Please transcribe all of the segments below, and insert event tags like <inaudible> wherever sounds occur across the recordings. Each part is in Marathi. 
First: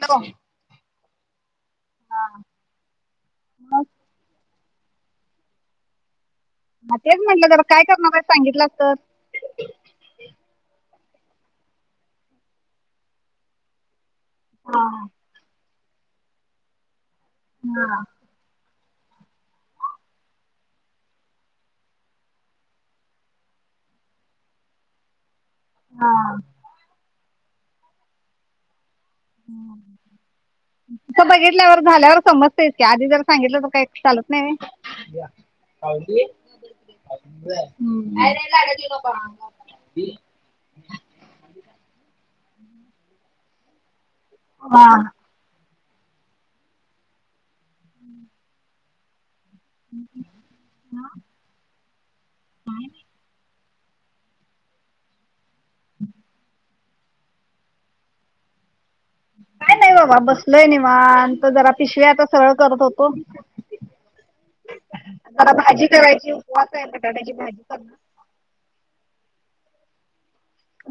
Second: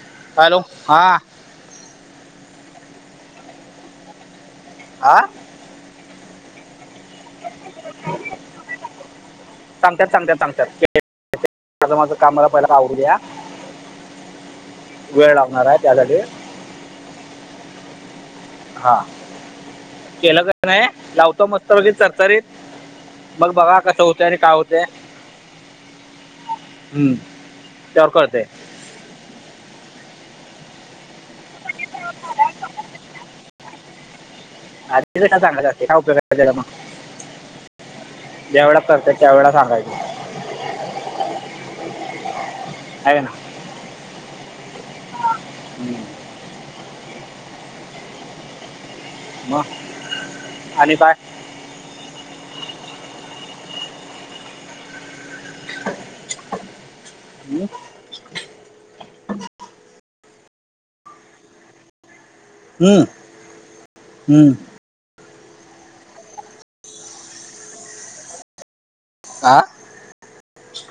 हॅलो, हॅलो, हां हा, मं हा, हा तेच म्हटलं जरा काय करणार का सांगितलंस तर सागंत्यात, सागंत्यात, सागंत्यात हे <unintelligible> माझं -माझं काम मला पहिलं आवरुद्या. हा- हा. वेळ लागणार आहे त्यासाठी. हा, हा केलं का नाही, लावतो मस्त पैकी चरचरीत मग बघा कसं होते आणि काय होते? हा, हम्म, त्यावर कळते. हम्, तिथं बघितल्यावर झाल्यावर समजतेस की आधी जर सांगितलं तर काही चालत नाही. आरतीला सांगायच ना काय उपयोगला तीचा मग बरं काय नही ज्या वेळा लाडाची करते बबा त्यावेळेला सांगायचं <unintelligible> आहे ना. हा, हम्म, <inaudible> म आणि काय? <inaudible> मं काय नाही बाबा बसलोयं निवांत जरा पिशव्या आता सरळं करत हम्म होतो. हम्म मला भाजी करायची उपवास आहे, बटाट्याची भाजी कर का?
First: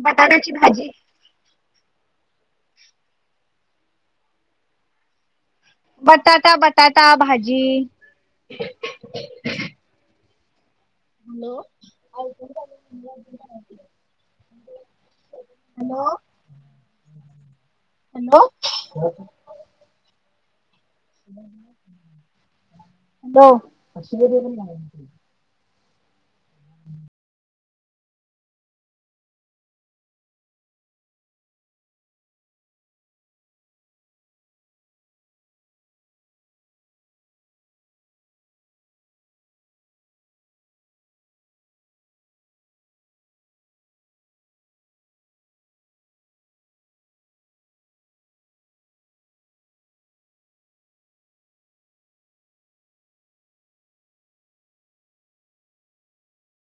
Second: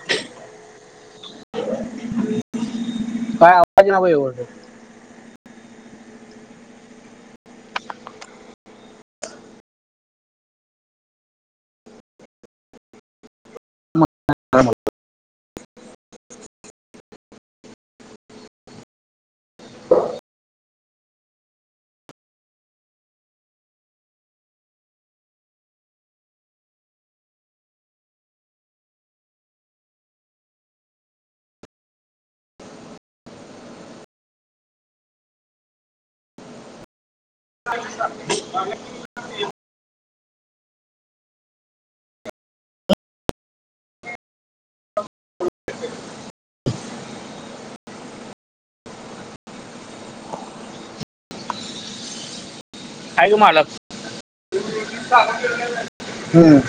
बटाट्याची भाजी काय <unintelligible> बटाटा बटाटा भाजी हॅलो <unintelligible> <unintelligible> हॅलो हॅलो <unintelligible> हॅलो <unintelligible> <unintelligible> <inaudible> आहे का मालक? <unintelligible> हम्म